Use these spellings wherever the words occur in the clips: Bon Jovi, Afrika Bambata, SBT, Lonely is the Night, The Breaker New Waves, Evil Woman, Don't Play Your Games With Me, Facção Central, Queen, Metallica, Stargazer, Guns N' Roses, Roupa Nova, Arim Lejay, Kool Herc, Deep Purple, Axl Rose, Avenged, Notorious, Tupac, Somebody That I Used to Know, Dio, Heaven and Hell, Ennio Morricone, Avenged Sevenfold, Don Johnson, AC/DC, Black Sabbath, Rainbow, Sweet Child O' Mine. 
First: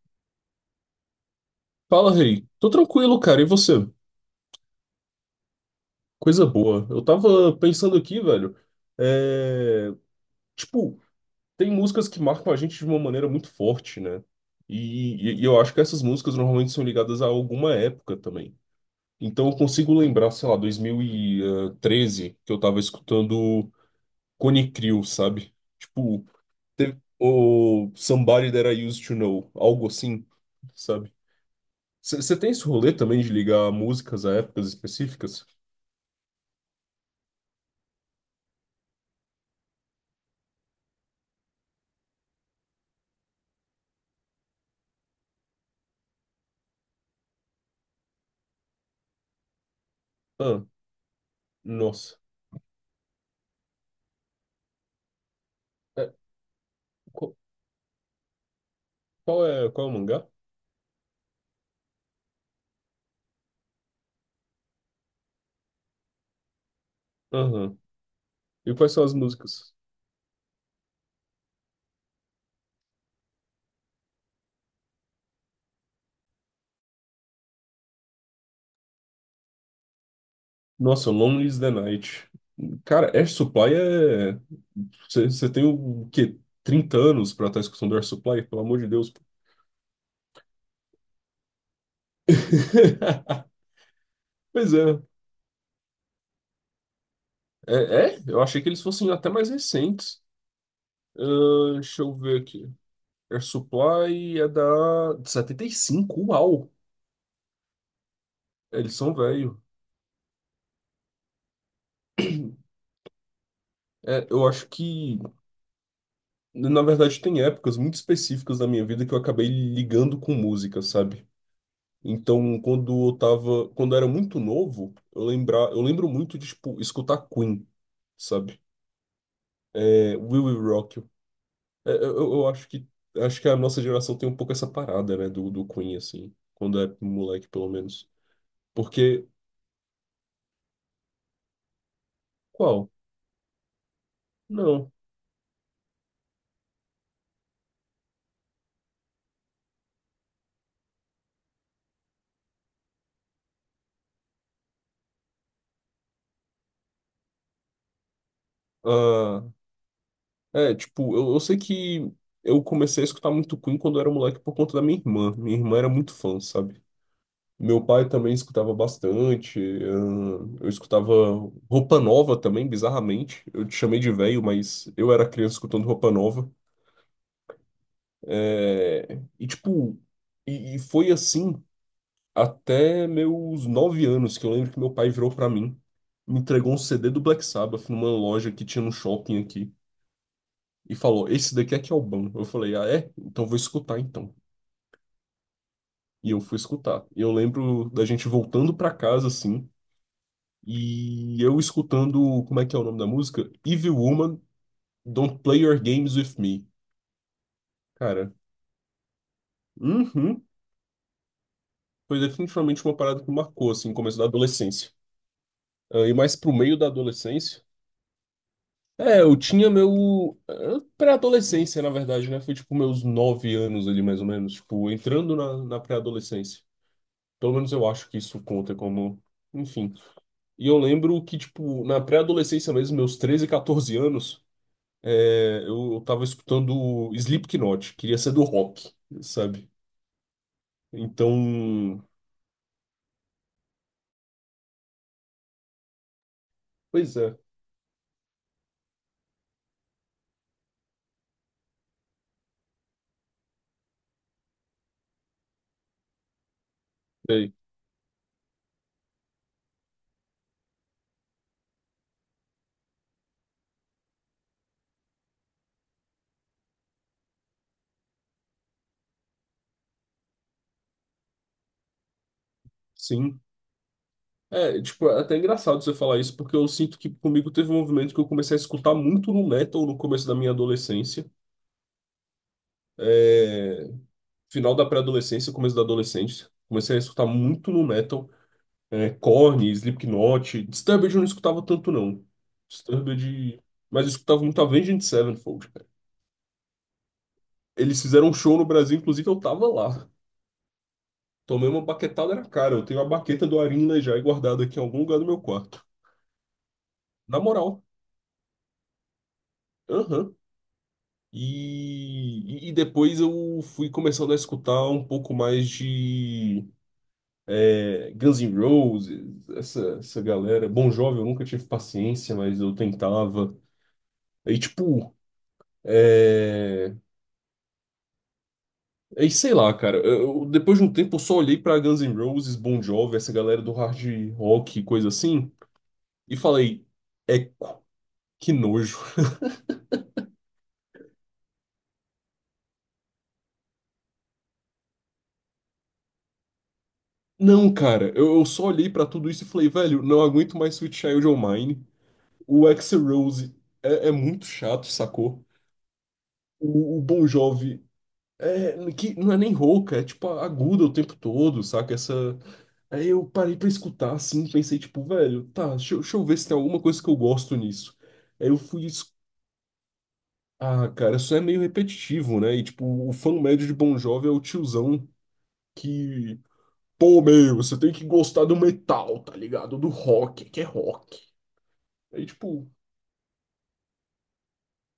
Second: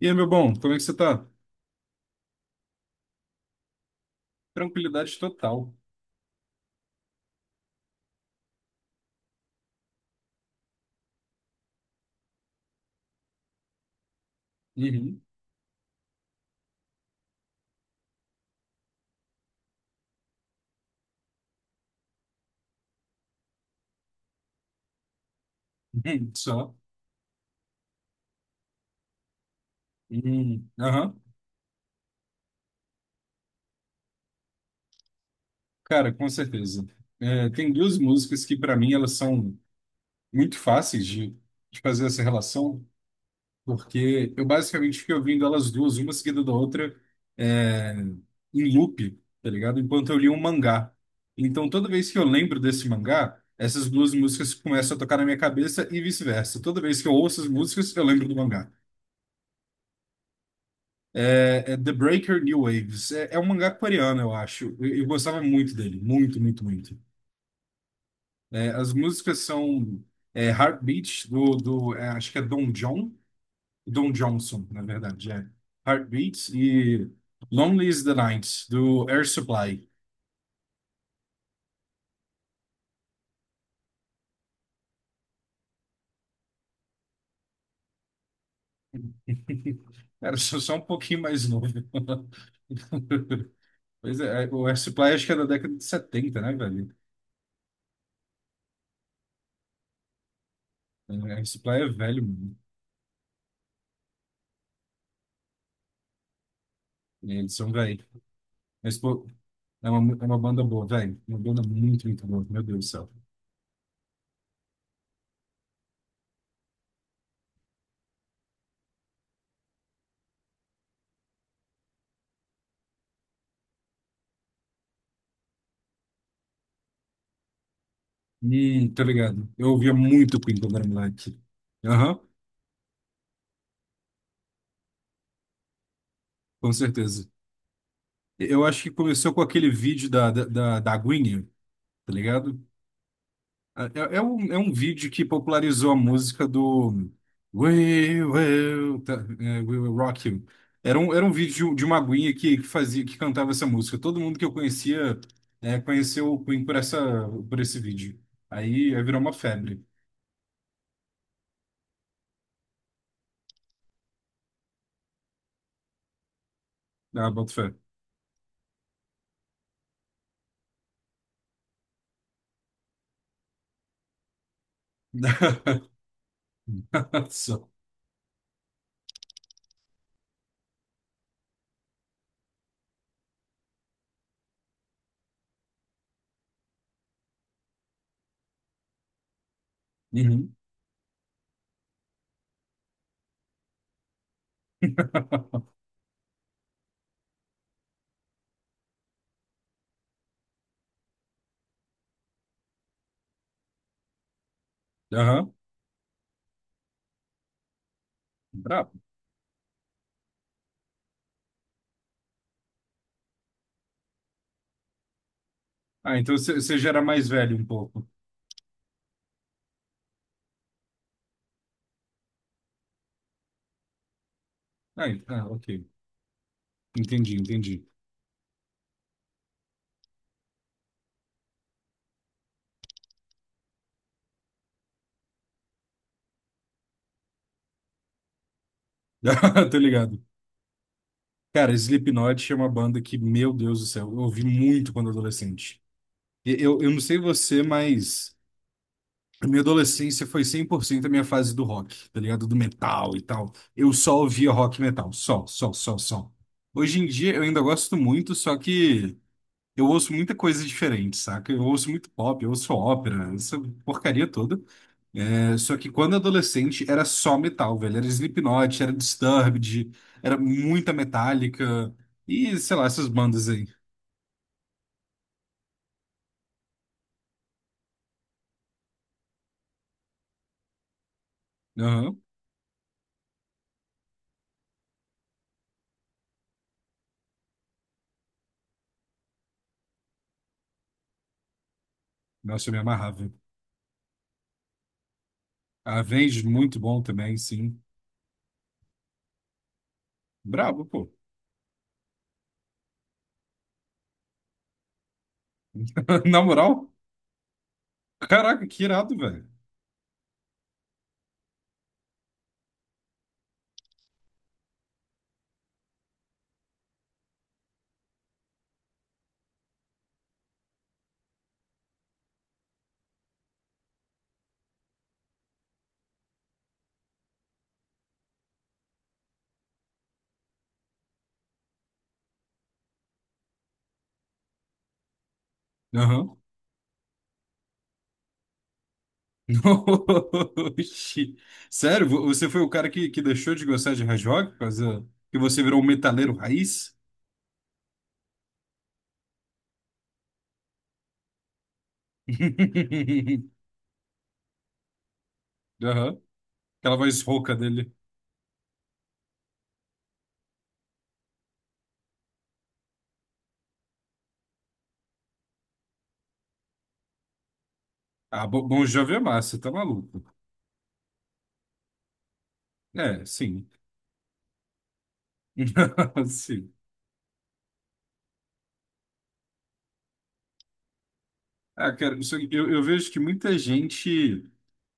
E aí, meu bom, como é que você tá? Fala, rei. Tô tranquilo, cara. E você? Tranquilidade total. Coisa boa. Eu tava pensando aqui, velho. É... Tipo, tem músicas que marcam a gente de uma maneira muito forte, né? E, Uhum. e- e eu acho que essas músicas normalmente são ligadas a alguma época também. Então eu consigo lembrar, sei lá, 2013, que eu tava escutando Cone Crew, sabe? Tipo, Uhum. Só. teve o Somebody That I Used to Know, algo assim, Uhum. sabe? Aham. Você tem esse rolê também de ligar músicas a épocas específicas? Cara, com certeza. É, tem duas músicas que, para mim, elas são muito fáceis de fazer essa relação, porque eu basicamente fiquei ouvindo elas duas, uma seguida da outra, é, em loop, tá ligado? Enquanto eu li um Ah. mangá. Então, toda vez Nossa. que eu lembro desse mangá, essas duas músicas começam a tocar na minha cabeça e É, vice-versa. Toda vez que eu qu- ouço as músicas, eu lembro do mangá. qual é o mangá? É The Breaker New Waves. É um mangá coreano, eu acho. Eu gostava muito dele. Muito, muito, muito. Aham. É, E quais as são as músicas músicas? são é, Heartbeat, do é, acho que é Don John. Don Johnson, na verdade. É. Heartbeat e Lonely is the Night, do Air Supply. Nossa, Lonely is the Night. Cara, Air Supply é. Você tem o quê? 30 anos pra estar escutando Air Supply? Pelo amor de Deus. Pô. Era só um pouquinho mais novo. Pois o Pois Air é. Supply acho que é da década de 70, né, velho? É, é? Eu achei que eles fossem até mais recentes. É, Air Supply é Deixa eu velho, ver mano. aqui. Air Supply é da de 75. Uau! Eles são velho. Eles Mas, são pô, velho. é uma banda boa, velho. Uma banda muito, muito boa, meu Deus do céu. É, eu acho que, na verdade, tem épocas muito específicas da minha vida que eu acabei ligando com música, sabe? Então, quando eu era muito novo, eu lembro muito de, tipo, escutar Queen, sabe? Tá ligado. Eu ouvia É, muito We Queen Will quando era Rock You. moleque. É, eu, Aham, eu eu acho que, acho que a nossa geração tem um pouco essa parada, né, do, do Queen, assim, com quando é certeza. moleque, pelo menos. Eu acho que Porque, começou com aquele vídeo da Gwyneth, tá ligado? qual? É um, é um Não. vídeo que popularizou a música do We Will, tá, é, We Will Rock You. Era um vídeo de de uma Gwyneth que fazia, que cantava essa música. Todo mundo que eu conhecia, é, conheceu o Queen por essa, por esse vídeo. Aí virou uma Ah, febre. é, tipo, eu sei que eu comecei a escutar muito Queen quando eu era moleque por conta da minha irmã. Minha irmã era muito fã, sabe? Ah, boto fé. Meu pai também escutava bastante. Eu escutava Roupa Nova também, bizarramente. Eu te chamei de velho, mas eu era criança escutando Roupa Nova. Só. É, e tipo, e foi assim até meus 9 anos, que eu lembro que meu pai virou pra mim, me entregou um CD do Black Sabbath numa loja que tinha no shopping aqui Uhum. e falou: Esse daqui é que é o bom. Eu falei: Ah, é? Então vou escutar então. E eu fui escutar. E eu lembro da gente voltando pra casa assim. E eu escutando, como é que é o nome da música? Evil Woman, Don't Aham. Play Your Games With Me. Cara, Brabo. uhum, foi definitivamente uma parada que me marcou, assim, no começo da adolescência. Ah, e Ah, mais então pro você meio da já era mais velho adolescência. um pouco. É, eu tinha meu... Pré-adolescência, na verdade, né? Foi tipo meus 9 anos ali, mais ou menos. Tipo, Ah, entrando na, ok. na pré-adolescência. Entendi, Pelo menos eu entendi. acho que isso conta como. Enfim. E eu lembro que, tipo, na pré-adolescência mesmo, meus 13, 14 anos. Eu tava escutando Slipknot, queria ser do rock, sabe? Tô ligado. Então, Cara, Slipknot é uma banda que, meu Deus do céu, eu ouvi muito quando adolescente. Eu não pois sei é, você, mas a minha adolescência foi 100% a minha fase do rock, tá ligado? Do metal e tal. Eu só ouvia rock e metal. Só, só, só, só. Hoje em dia eu sei, ainda gosto muito, só que. Eu ouço muita coisa diferente, saca? Eu ouço muito pop, eu ouço ópera, essa porcaria toda. É, só que quando adolescente era só metal, velho. Era Slipknot, era Disturbed, era muita Metallica e, sei lá, essas sim. bandas aí. É, tipo, é até engraçado você falar isso, porque eu sinto que comigo teve um movimento que eu comecei a escutar muito no metal no começo da minha adolescência. Aham. É, final da pré-adolescência, começo da adolescência. Comecei a escutar muito no metal. É, Korn, Slipknot. Disturbed eu não escutava tanto, não. Nossa, eu me amarrava. Disturbed. Mas eu escutava muito Avenged Sevenfold, cara. Avenged, muito bom também, sim. Eles fizeram um show no Brasil, inclusive eu tava lá. Brabo, pô. Tomei uma baquetada na cara. Eu tenho a baqueta do Arim Lejay guardada aqui em algum lugar do meu quarto. Na moral, Na moral. caraca, que irado, velho. Aham. E depois eu fui começando a escutar um pouco mais de Guns N' Roses, essa galera. Bon Jovi eu nunca tive paciência, mas eu tentava. Aí, tipo, é... Aí, sei lá, cara. Depois de um tempo eu só olhei pra Guns N' Roses, Bon Jovi, essa galera do hard rock e coisa assim, e Aham. falei, eco, que nojo. Oxi. Sério, você foi o cara que deixou de gostar de hard rock por causa que você virou um metaleiro raiz? Não, cara, eu só olhei pra tudo isso e falei, velho, não aguento mais Sweet Child O' Mine. O Axl Rose é muito chato, sacou? Aham. Aquela O voz Bon rouca Jovi dele. é, que não é nem rouca, é tipo aguda o tempo todo, saca? Essa. Aí eu parei pra escutar assim, pensei, tipo, velho, tá, deixa eu ver se tem alguma coisa que eu gosto nisso. Ah, Aí eu Bon fui. Jovi é massa, tá maluco. Ah, cara, isso é meio repetitivo, né? E tipo, o É, fã médio sim. de Bon Jovi é o tiozão. Que... Sim. Pô, meu, você tem que gostar do metal, tá ligado? Do rock, que é rock. Ah, cara, Aí, isso- eu, tipo, eu vejo que muita gente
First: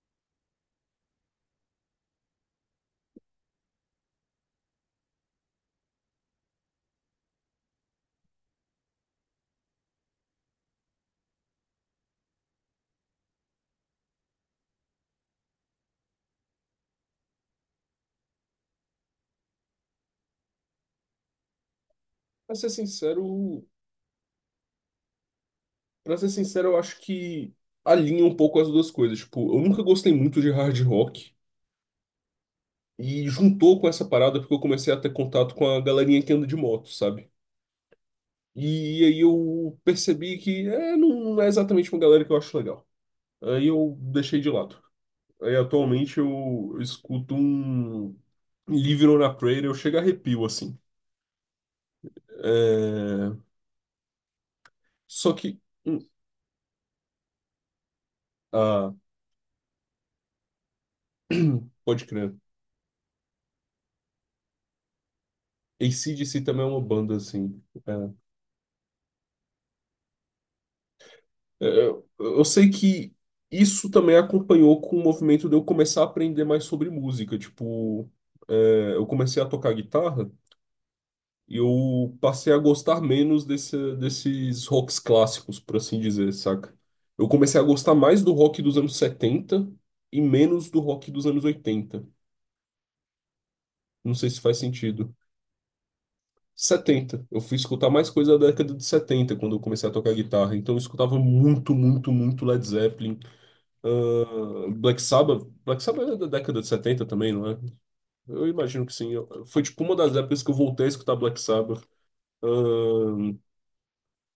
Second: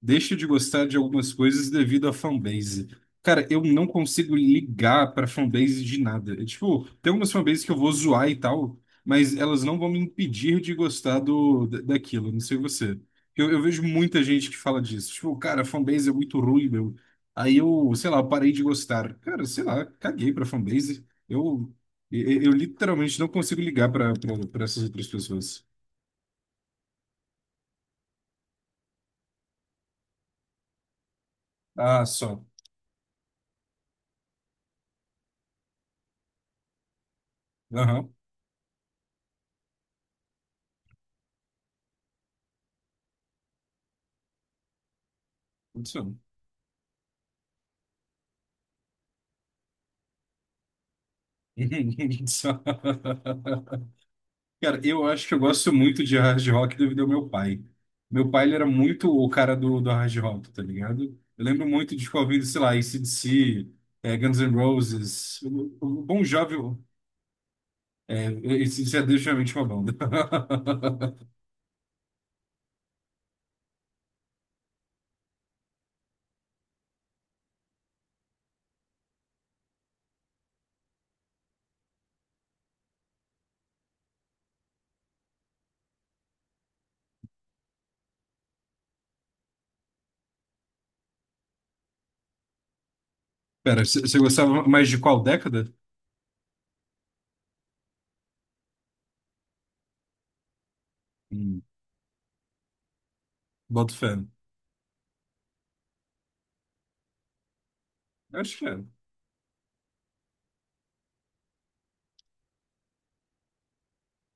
deixa de gostar de algumas coisas devido à fanbase. Cara, eu não consigo ligar pra fanbase de nada. É, tipo, tem algumas fanbases que eu vou zoar e tal, mas elas não vão me impedir de gostar do, daquilo. Não sei você. Eu vejo muita gente que fala disso. Tipo, cara, a fanbase é muito ruim, meu. Aí eu, sei lá, parei de gostar. Cara, sei lá, caguei pra fanbase. Eu pra ser literalmente não consigo sincero, ligar pra pra essas outras pessoas. pra ser sincero, eu acho que alinha um pouco as duas coisas. Tipo, eu nunca gostei muito de hard rock Ah, só. e juntou com essa parada porque eu comecei a ter contato com a galerinha que anda de moto, sabe? Aham, E aí eu percebi que é, não é exatamente uma galera que eu acho legal. Aí eu deixei de lado. Aí muito atualmente som. eu escuto um Living on a Prayer, eu chego a arrepio, assim. Só- É, Cara, eu acho que só eu que. gosto hum, muito de hard rock devido ao meu pai. Meu pai, ele era Ah, muito o cara do hard rock, tá ligado? Eu lembro muito de pode ficar crer. ouvindo, sei lá, AC/DC, Guns N' Roses, o Bon AC/DC Jovi, também é uma banda, assim. É. é, AC/DC é definitivamente uma banda. Eu sei que isso também acompanhou com o movimento de eu começar a aprender mais sobre música. Tipo, eu comecei a tocar guitarra e eu passei a gostar menos desses rocks clássicos, por assim dizer, saca? Eu comecei a gostar mais do rock dos anos 70 e menos do rock dos anos 80. Pera, você Não você sei se faz gostava mais de sentido. qual década? Setenta Eu fui escutar mais coisa da década de 70 quando eu comecei a tocar guitarra. Então eu escutava Hum, muito, muito, muito Led Zeppelin. boto fé. Ah, Black Sabbath. Black Sabbath é da década de 70 também, não é? Eu Eu acho que é. imagino que sim. Foi tipo uma das épocas que eu voltei a escutar Black Sabbath. Ah,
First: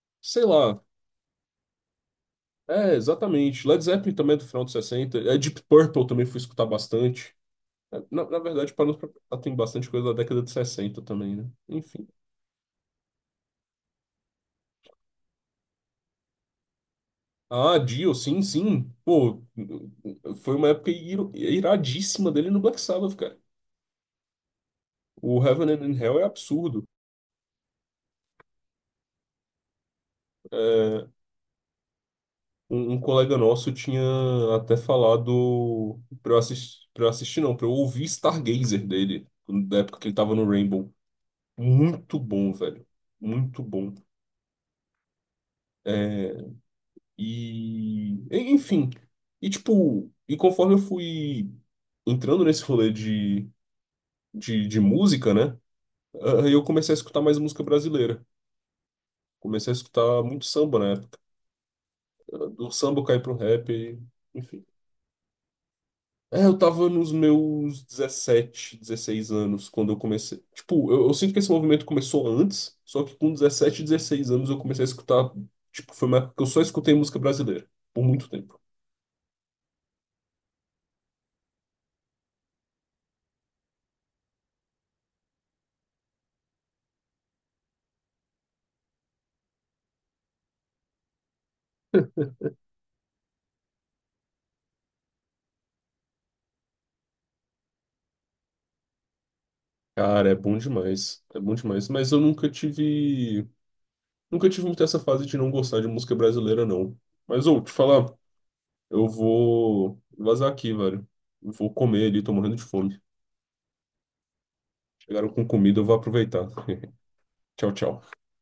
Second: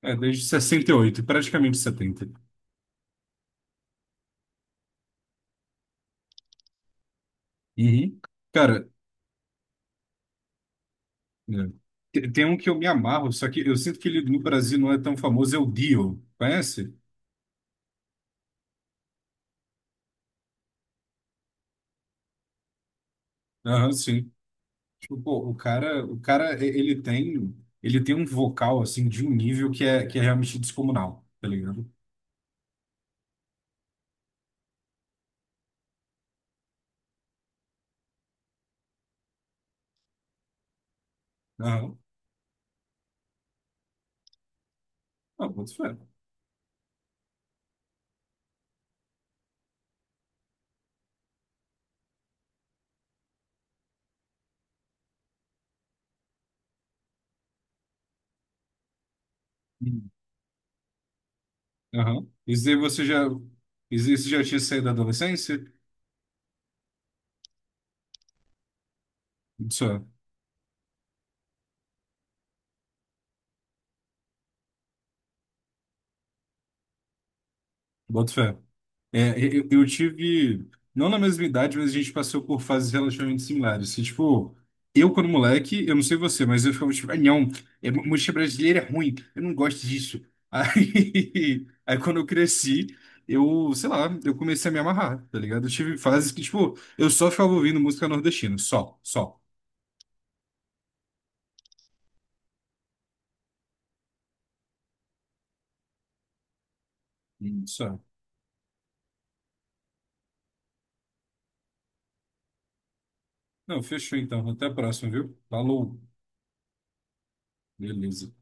É, desde sei lá. 68, praticamente setenta. É, exatamente. Led Zeppelin também é do final de 60. É, Deep Purple também fui escutar bastante. É, Uhum. Na verdade, para Cara, nos tem bastante coisa da década de 60 também, né? é. Enfim. Tem um que eu me amarro, só que eu sinto que ele no Brasil não é tão famoso, é o Dio. Conhece? Ah, Dio, sim, sim. Pô, foi uma época iradíssima dele no Black Sabbath, cara. Aham, sim. Tipo, O pô, o Heaven and cara, Hell é absurdo. Ele tem um vocal, assim, de um nível que é realmente É, descomunal, tá ligado? um colega nosso tinha até falado pra eu assistir não, pra eu ouvir Stargazer dele, da época que ele tava no Rainbow. Aham. Muito bom, velho. Muito bom. Ah, boto fé. E, enfim. E tipo, e conforme eu fui entrando nesse rolê de, de música, né? Aí eu comecei a escutar mais música brasileira. Comecei a Hum. escutar muito samba na época. Aham. Isso Do aí samba você cair já, pro rap, isso já tinha enfim. saído da adolescência? É, eu tava nos meus 17 16 anos Isso quando eu é, comecei. Tipo, eu sinto que esse movimento começou antes, só que com 17 16 anos eu comecei a escutar. Tipo, foi uma época que eu só escutei música brasileira por muito boto fé. tempo. É, eu tive, não na mesma idade, mas a gente passou por fases relativamente similares. Que, tipo, eu quando moleque, eu não sei você, mas eu ficava tipo, ah, não, é, mu- música brasileira é ruim, eu não gosto disso. Aí, aí quando eu cresci, eu, sei lá, eu comecei a me amarrar, tá ligado? Eu tive fases que, tipo, eu só ficava ouvindo música nordestina, só, só, Cara, é bom demais. É bom demais. Mas eu nunca tive. Nunca tive muito essa fase de não gostar de música brasileira, não. Mas, ô, te só. falar, eu vou vazar aqui, velho. Eu vou comer ali, tô morrendo de fome. Não, fechou então, até a próxima, Chegaram viu? com comida, eu vou Falou, aproveitar. Tchau, tchau. beleza.